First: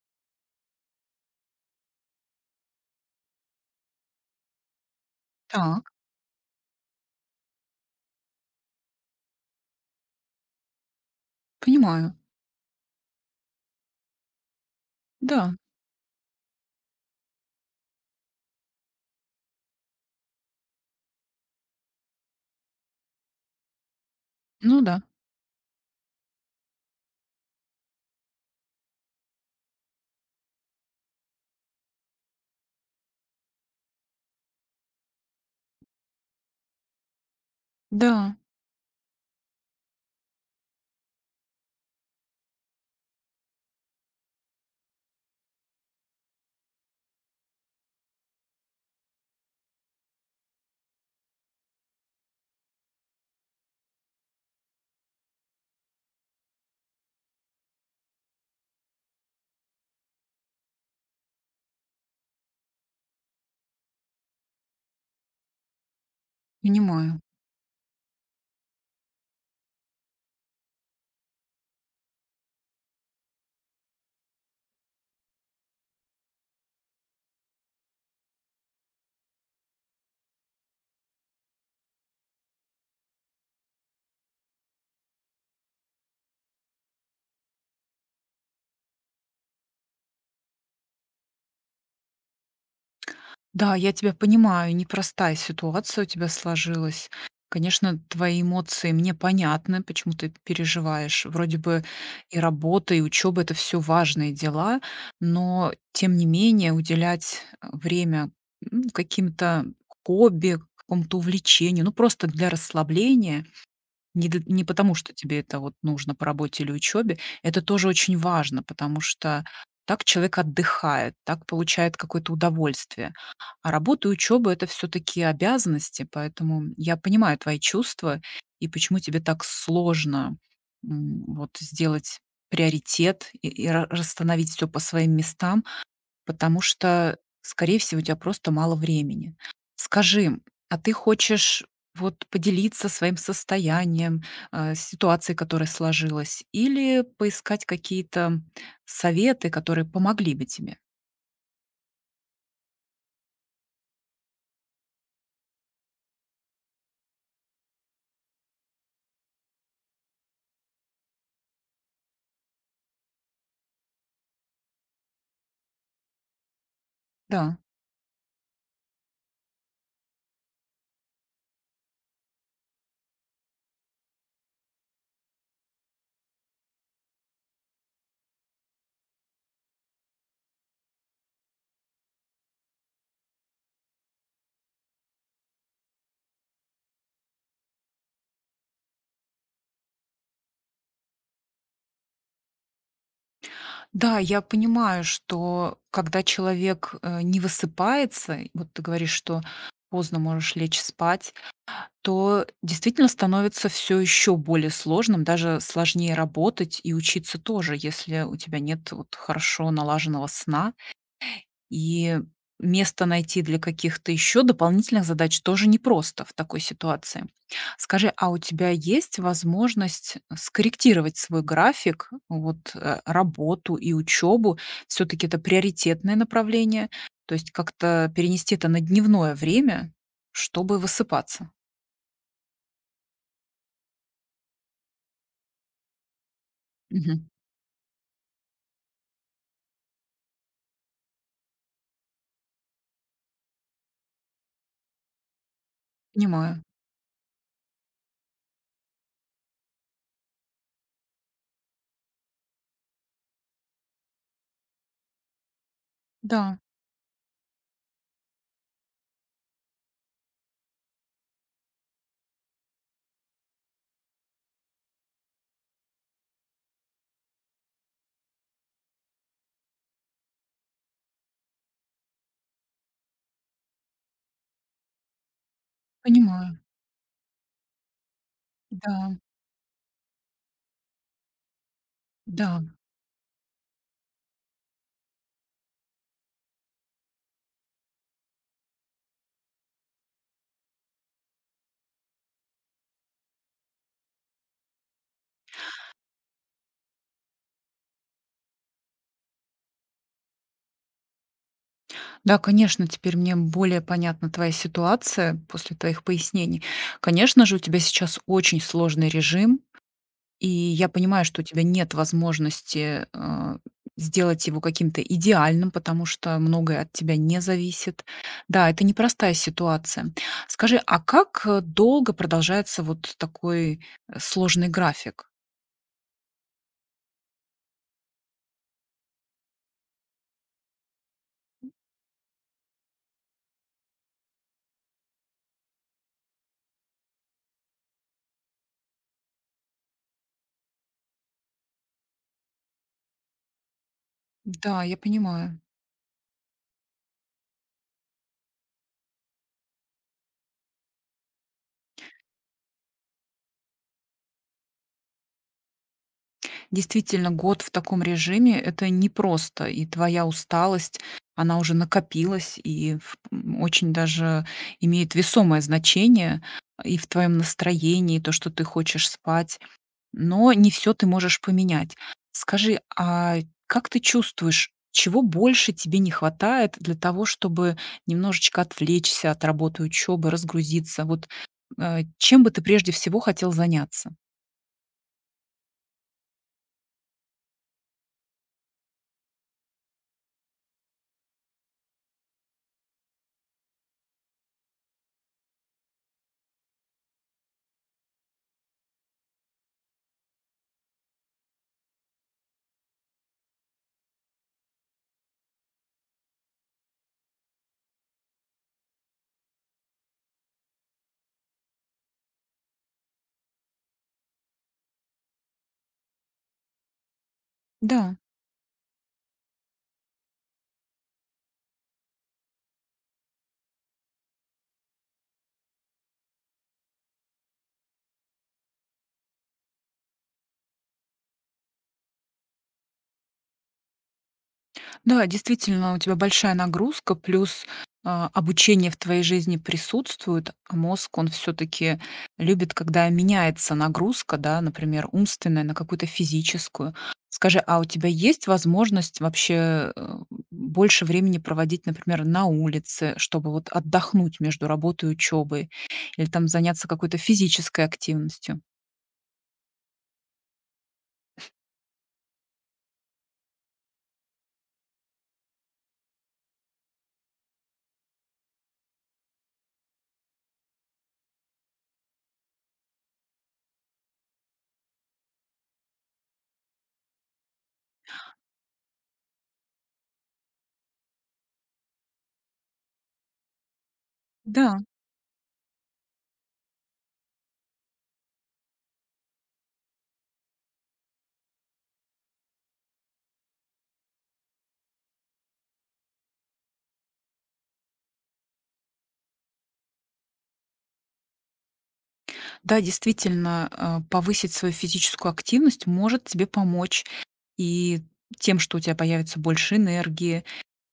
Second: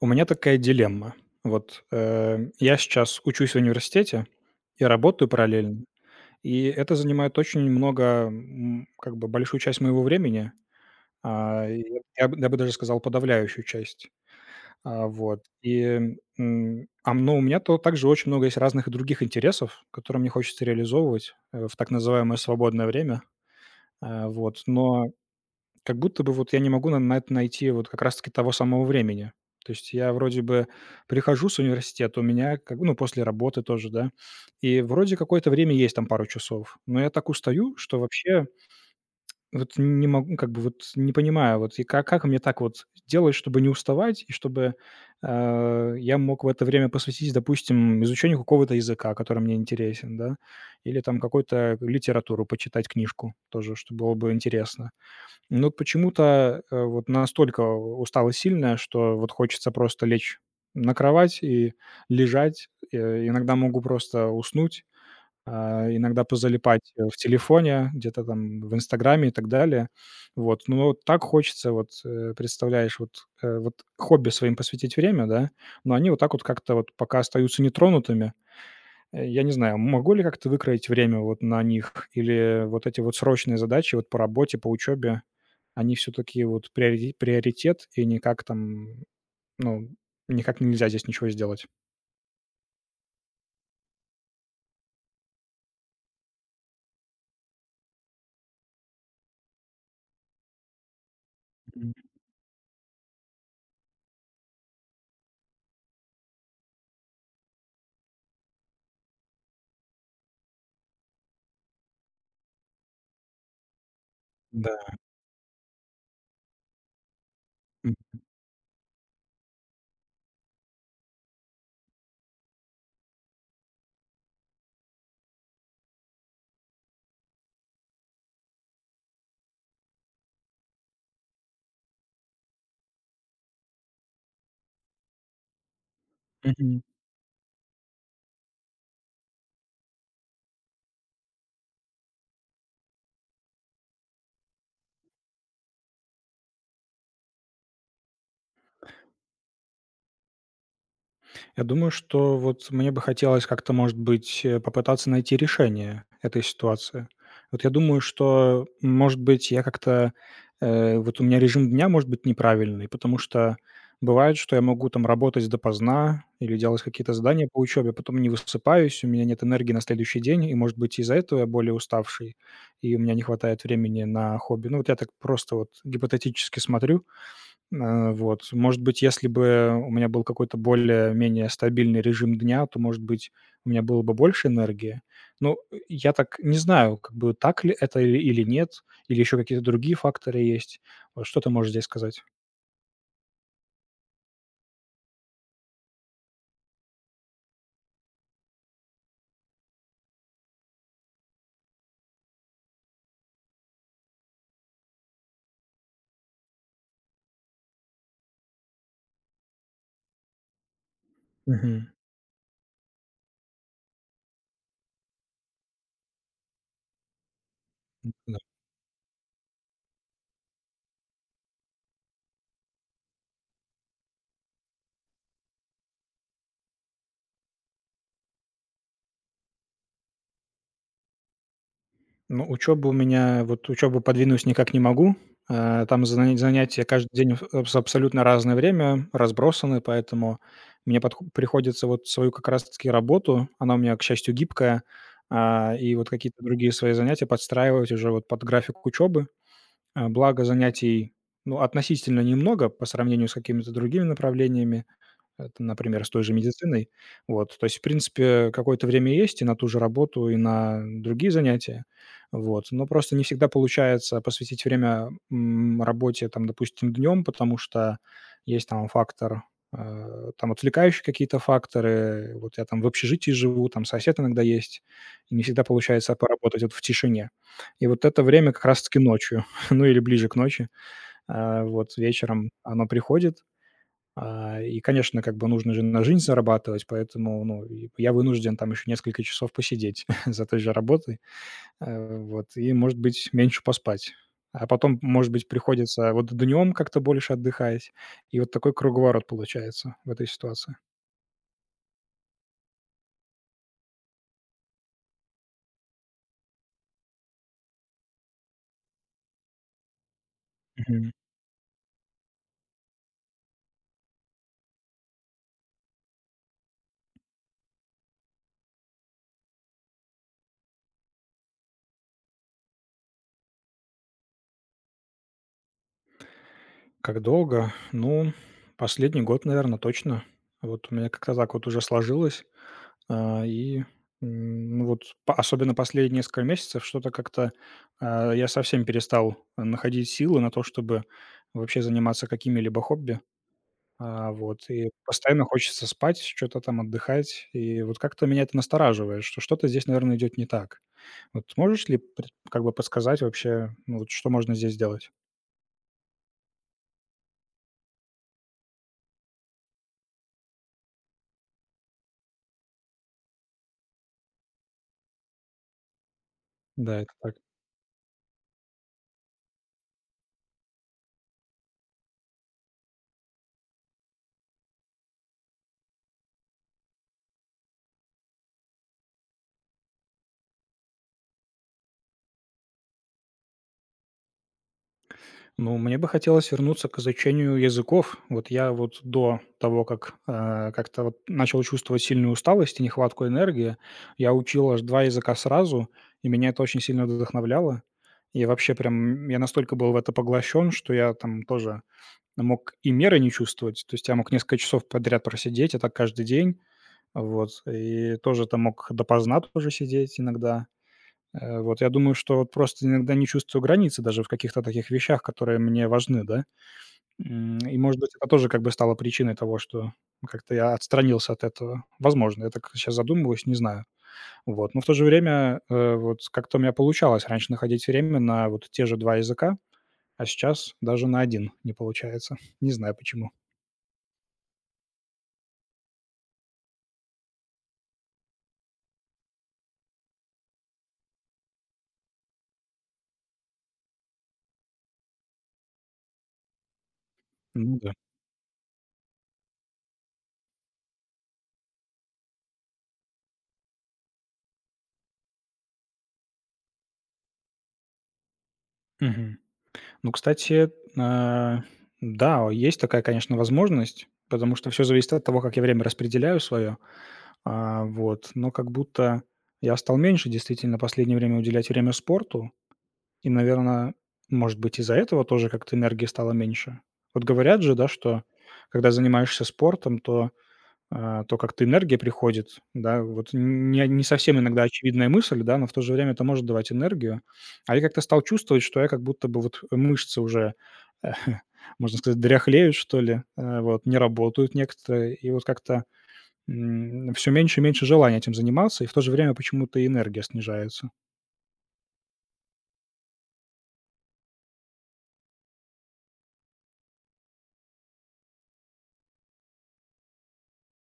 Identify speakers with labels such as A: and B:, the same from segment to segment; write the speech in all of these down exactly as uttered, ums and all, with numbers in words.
A: У меня такая дилемма. Вот, э, я сейчас учусь в университете и работаю параллельно,
B: Так,
A: и это занимает очень много, м, как бы большую часть моего времени. А, и вот
B: понимаю.
A: я бы я бы даже сказал, подавляющую часть. А, вот,
B: Да,
A: и, м, ам, но у меня то также очень много есть разных и других интересов, которые мне хочется реализовывать, э, в так называемое свободное время. А, вот,
B: ну да,
A: но как будто бы вот я не могу на на это найти вот как раз таки того самого времени. То есть я вроде бы прихожу с университета, у меня как ну, после работы тоже, да, и вроде какое-то время есть, там, пару часов, но я так устаю, что
B: да,
A: вообще вот не могу, как бы вот не понимаю, вот и как, как мне так вот делать, чтобы не уставать, и чтобы э, я мог в это время посвятить, допустим, изучению какого-то языка, который мне интересен, да, или там какую-то литературу почитать, книжку тоже, что было бы интересно. Ну, вот почему-то, э, вот настолько усталость сильная, что вот хочется просто лечь на кровать и лежать. Э, иногда могу просто уснуть, а, иногда позалипать, э, в
B: понимаю.
A: телефоне, где-то там в "Инстаграме" и так далее. Вот, но вот так хочется, вот, э, представляешь, вот, э, вот хобби своим посвятить время, да, но они вот так вот как-то вот пока остаются нетронутыми. Э, я не знаю, могу ли как-то выкроить время вот на них? Или вот эти вот срочные задачи вот по работе, по учебе, они все-таки вот приори- приоритет и никак там, ну, никак нельзя здесь ничего сделать?
B: Да, я тебя понимаю, непростая ситуация у тебя сложилась. Конечно, твои эмоции мне понятны, почему ты переживаешь. Вроде бы
A: М.
B: и работа, и учеба это все важные дела, но тем не менее уделять э, время м, каким-то хобби, какому-то увлечению, ну просто для расслабления, Не д не
A: Да.
B: потому, что тебе это вот нужно по работе или учебе. Это тоже очень важно, потому что так человек отдыхает, так получает какое-то удовольствие. А работа и учеба - это все таки обязанности, поэтому я понимаю твои чувства и почему тебе так сложно, м, вот сделать приоритет и и ра расстановить всё по своим местам. Потому
A: Мгм.
B: что, скорее всего, у тебя просто мало времени. Скажи, а ты хочешь вот поделиться своим состоянием, э, ситуацией, которая сложилась, или поискать какие-то советы, которые помогли бы тебе?
A: Я думаю, что вот мне бы хотелось как-то, может быть, э, попытаться найти решение этой ситуации. Вот я думаю, что, может быть, я как-то, э, вот у меня режим дня может быть неправильный, потому что бывает, что я могу там работать допоздна или делать какие-то задания
B: Да.
A: по учебе, потом не высыпаюсь, у меня нет энергии на следующий день, и, может быть, из-за этого я более уставший, и у меня не хватает времени на хобби. Ну, вот я так просто вот гипотетически смотрю. Э, вот. Может быть, если бы у меня был какой-то более-менее стабильный режим дня, то, может быть, у меня было бы больше энергии. Ну, э, я так не знаю, как бы так ли это или или нет, или еще какие-то другие факторы есть. Вот что ты можешь здесь сказать?
B: Да, я понимаю, что когда человек э, не высыпается, вот ты говоришь, что поздно можешь лечь спать, то действительно становится все еще более сложным, даже сложнее работать и учиться тоже, если у тебя нет вот хорошо налаженного сна.
A: Мгм.
B: И место найти для каких-то еще дополнительных задач тоже непросто в такой ситуации. Скажи, а у тебя есть возможность скорректировать свой график, вот, э, работу и учебу? Все таки это приоритетное направление, то есть как-то перенести это на дневное время, чтобы высыпаться?
A: Ну, учеба у меня вот учёбу подвинуть никак не могу. Э, там зана занятия каждый
B: Мгм.
A: день в абс абсолютно разное время, разбросаны, поэтому мне подх приходится вот свою как раз таки работу, она у меня, к счастью, гибкая, а, и вот какие-то
B: Понимаю.
A: другие свои занятия подстраивать уже вот под график учёбы. А, благо занятий, ну, относительно немного по сравнению с какими-то другими направлениями. Это, например, с той же
B: Да,
A: медициной. Вот, то есть, в принципе, какое-то время есть и на ту же работу, и на другие занятия. Вот, но просто не всегда получается посвятить время, м, работе, там, допустим, днем, потому что есть там фактор, э, там отвлекающие какие-то факторы. Вот я там в общежитии живу, там сосед иногда есть, и не всегда получается
B: понимаю.
A: поработать вот в тишине. И вот это время как раз-таки
B: Да,
A: ночью, ну или ближе к ночи, а, вот вечером
B: да.
A: оно приходит. А, и, конечно, как бы нужно же на жизнь зарабатывать, поэтому, ну, и я вынужден там еще несколько часов посидеть за той же работой, э, вот, и, может быть, меньше поспать. А потом, может быть, приходится вот днем как-то больше отдыхать. И вот такой круговорот получается в этой ситуации.
B: Да, конечно, теперь мне более понятна твоя ситуация после твоих пояснений. Конечно же, у тебя сейчас очень сложный режим, и я
A: Мгм.
B: понимаю, что у тебя нет возможности, а, сделать его каким-то идеальным, потому что многое от тебя не зависит. Да, это непростая ситуация. Скажи, а как, э, долго продолжается вот такой, э, сложный график?
A: Как долго? Ну, последний год, наверное, точно. Вот у меня как-то так вот уже сложилось. А, и, м, ну, вот по особенно последние несколько месяцев что-то как-то, а, я совсем перестал находить силы на то, чтобы вообще заниматься какими-либо хобби. А, вот,
B: Да,
A: и
B: я
A: постоянно
B: понимаю.
A: хочется спать, что то там отдыхать. И вот как-то меня это настораживает, что что-то здесь, наверное, идет не так. Вот можешь ли пред как бы подсказать вообще, ну, вот что можно здесь сделать?
B: Действительно, год в таком режиме - это непросто, и твоя усталость, она уже накопилась и в м, очень даже имеет весомое значение и
A: Да,
B: в
A: это так.
B: твоем настроении, то, что ты хочешь спать, но не все ты можешь поменять. Скажи, а как ты чувствуешь, чего больше тебе не хватает для того, чтобы немножечко отвлечься от работы, учебы, разгрузиться? Вот, э, чем бы ты прежде всего хотел заняться?
A: Ну, мне бы хотелось вернуться к изучению языков. Вот я вот до того, как э, как-то вот начал чувствовать сильную усталость и нехватку энергии, я учил аж два языка сразу, и меня это очень сильно вдохновляло. И вообще прям я настолько был в это поглощен, что я там тоже мог и меры не чувствовать. То есть я мог несколько часов подряд просидеть, а так каждый день. Вот. И тоже там мог допоздна тоже сидеть иногда. Э, вот я думаю, что вот просто иногда не чувствую границы даже в каких-то таких вещах, которые мне важны, да. М, и, может быть,
B: Да.
A: это тоже как бы стало причиной того, что как-то я отстранился от этого. Возможно, я так сейчас задумываюсь, не знаю. Вот, но в то же время, э, вот как-то у меня получалось раньше находить время на вот те же два языка, а сейчас даже на один не получается. Не знаю почему.
B: Да, действительно, у тебя большая нагрузка, плюс а, обучение в твоей жизни присутствует, а мозг, он все-таки любит, когда меняется нагрузка, да, например, умственная на какую-то физическую. Скажи, а
A: Ну
B: у
A: да.
B: тебя есть возможность вообще э, больше времени проводить, например, на улице, чтобы вот отдохнуть между работой и учебой, или там заняться какой-то физической активностью?
A: Мгм. Ну, кстати, э, да, есть такая, конечно, возможность, потому что все зависит от того, как я время распределяю свое. А, вот, но как будто я стал меньше действительно в последнее время уделять время спорту. И, наверное, может быть, из-за этого тоже как-то энергии стало меньше. Вот говорят же, да, что когда занимаешься спортом, то, а, то как-то энергия приходит, да. Вот не не совсем иногда
B: Да.
A: очевидная мысль, да, но в то же время это может давать энергию. А я как-то стал чувствовать, что я как будто бы вот мышцы уже, можно сказать, дряхлеют, что ли, э, вот, не работают некоторые. И вот как-то М, всё меньше и меньше желания этим заниматься, и в то же время почему-то и энергия снижается.
B: Да, действительно, а, повысить свою физическую активность может тебе помочь и тем, что у тебя появится больше энергии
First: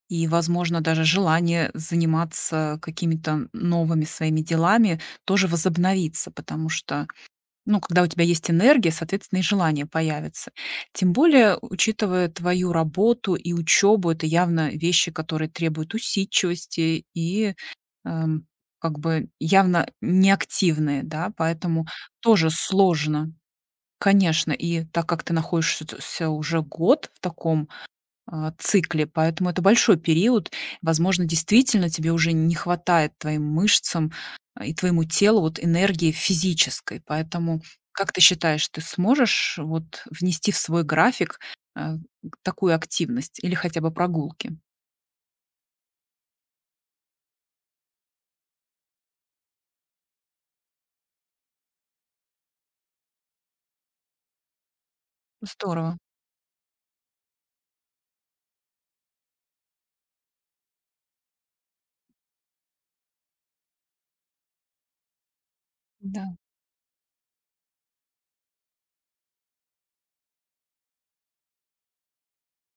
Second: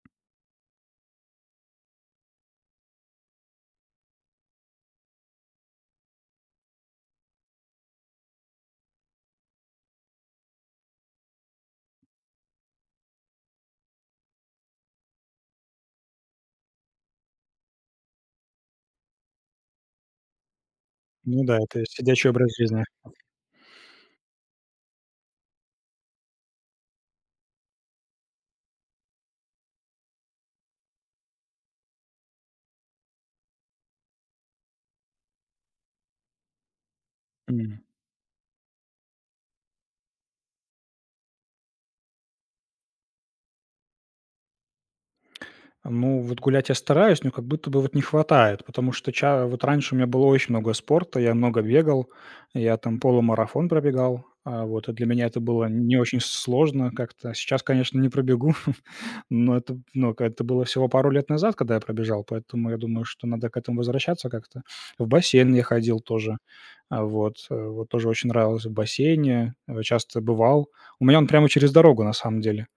B: и, возможно, даже желание заниматься какими-то новыми своими делами тоже возобновится, потому что, ну, когда у тебя есть энергия, соответственно, и желание появится. Тем более, учитывая твою работу и учебу, это явно вещи, которые требуют усидчивости и эм, как бы явно неактивные, да,
A: Ну да, это
B: поэтому
A: сидячий
B: тоже
A: образ жизни.
B: сложно. Конечно, и так как ты находишься уже год в таком а, цикле. Поэтому это большой период. Возможно, действительно тебе уже не хватает твоим мышцам а, и твоему телу вот энергии физической. Поэтому
A: М.
B: как ты считаешь, ты сможешь вот внести в свой график а, такую активность или хотя бы прогулки?
A: Ну, вот гулять я стараюсь, но как будто бы вот не хватает, потому что ча вот раньше у меня было очень много спорта, я много бегал, я там полумарафон пробегал, а, вот, и для меня это было не
B: Здорово.
A: очень сложно как-то. Сейчас, конечно, не пробегу. Но это ну к это было всего пару лет назад, когда я пробежал, поэтому я думаю, что надо к этому возвращаться как-то. В бассейн я ходил
B: Да,
A: тоже. А, вот, э, вот тоже очень нравилось в бассейне, э, часто бывал. У меня он прямо через дорогу на самом деле,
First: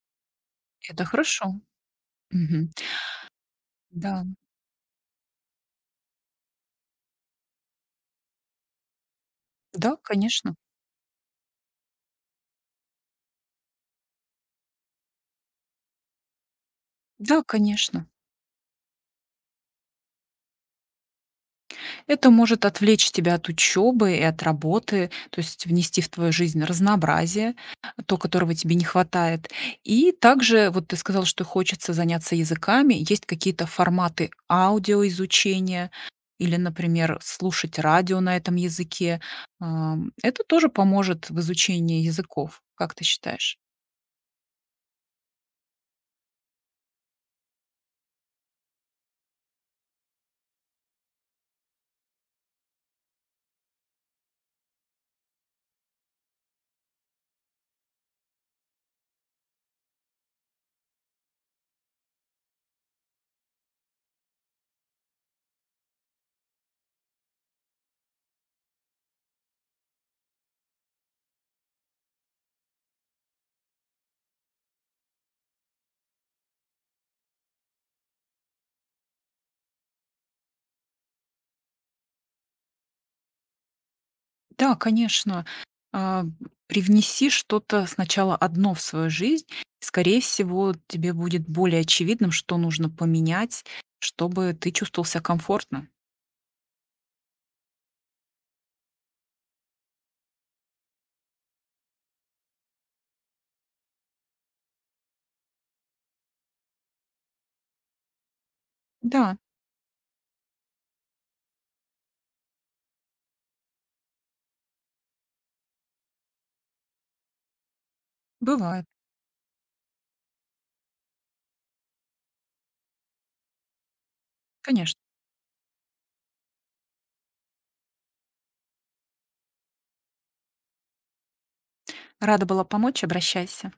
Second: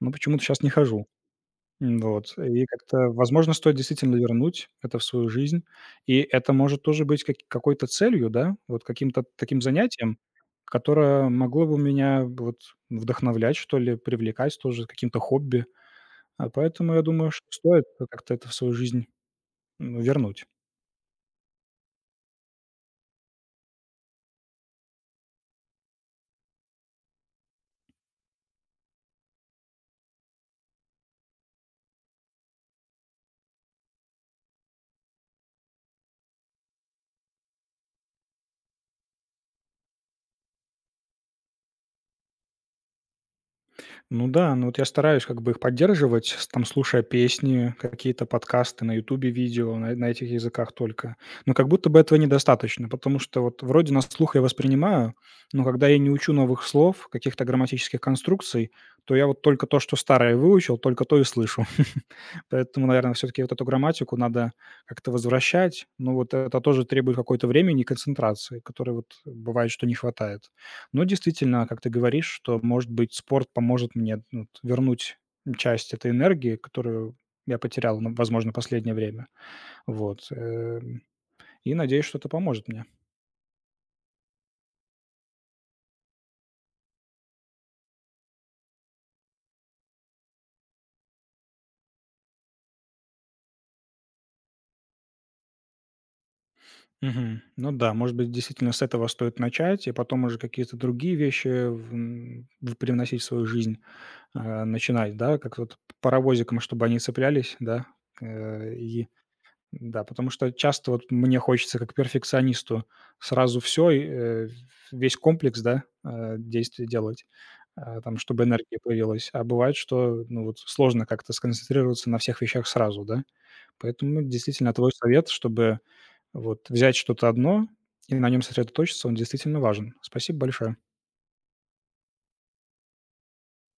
A: но почему-то сейчас не
B: это
A: хожу.
B: хорошо.
A: М, вот. И
B: Мгм.
A: как-то, возможно, стоит действительно
B: Да,
A: вернуть это в свою жизнь. И это может тоже быть как какой-то целью, да, вот каким-то таким
B: да,
A: занятием,
B: конечно.
A: которое могло бы меня вот вдохновлять, что ли, привлекать тоже, каким-то хобби. А поэтому я думаю,
B: Да,
A: что стоит
B: конечно.
A: как-то это в свою жизнь, ну, вернуть.
B: Это может отвлечь тебя от учебы и от работы, то есть внести в твою жизнь разнообразие, то, которого тебе не хватает. И также, вот ты сказал, что хочется заняться языками. Есть какие-то форматы аудиоизучения или, например, слушать радио на этом языке. Ам, Это тоже поможет в изучении языков, как ты считаешь?
A: Ну да, ну вот я стараюсь как бы их поддерживать, с там слушая песни, какие-то подкасты на "Ютубе", видео на на этих языках только. Но как будто бы этого недостаточно, потому что вот вроде на слух я воспринимаю, но когда я не учу новых слов, каких-то грамматических конструкций, то я вот только то, что старое выучил, только то и слышу. Поэтому, наверное, все таки вот эту грамматику надо как-то возвращать. Но вот это тоже требует какое-то времени и концентрации, которой вот бывает, что не хватает. Но действительно, как ты говоришь, что, может быть, спорт поможет мне ну, вот вернуть часть этой энергии, которую я потерял, ну, возможно, последнее время. Вот, эм, и надеюсь, что это поможет мне.
B: Да, конечно. А, привнеси что-то сначала одно в свою жизнь. Скорее всего, тебе будет более очевидным, что нужно поменять, чтобы ты чувствовал себя комфортно.
A: Мгм. Ну да, может быть, действительно с этого стоит начать, и потом уже какие-то другие вещи в м, в привносить в свою жизнь. А, начинать, да, как вот паровозиком, чтобы они цеплялись, да, э, и
B: Да,
A: да, потому что часто вот мне хочется как перфекционисту сразу все, весь комплекс, да, э, действий делать, а, там, чтобы энергия
B: бывает,
A: появилась. А бывает, что, ну, вот сложно как-то сконцентрироваться на всех вещах сразу, да. Поэтому действительно твой
B: конечно.
A: совет, чтобы вот взять что-то одно и на нем сосредоточиться, он действительно важен. Спасибо большое.
B: Рада была помочь, обращайся.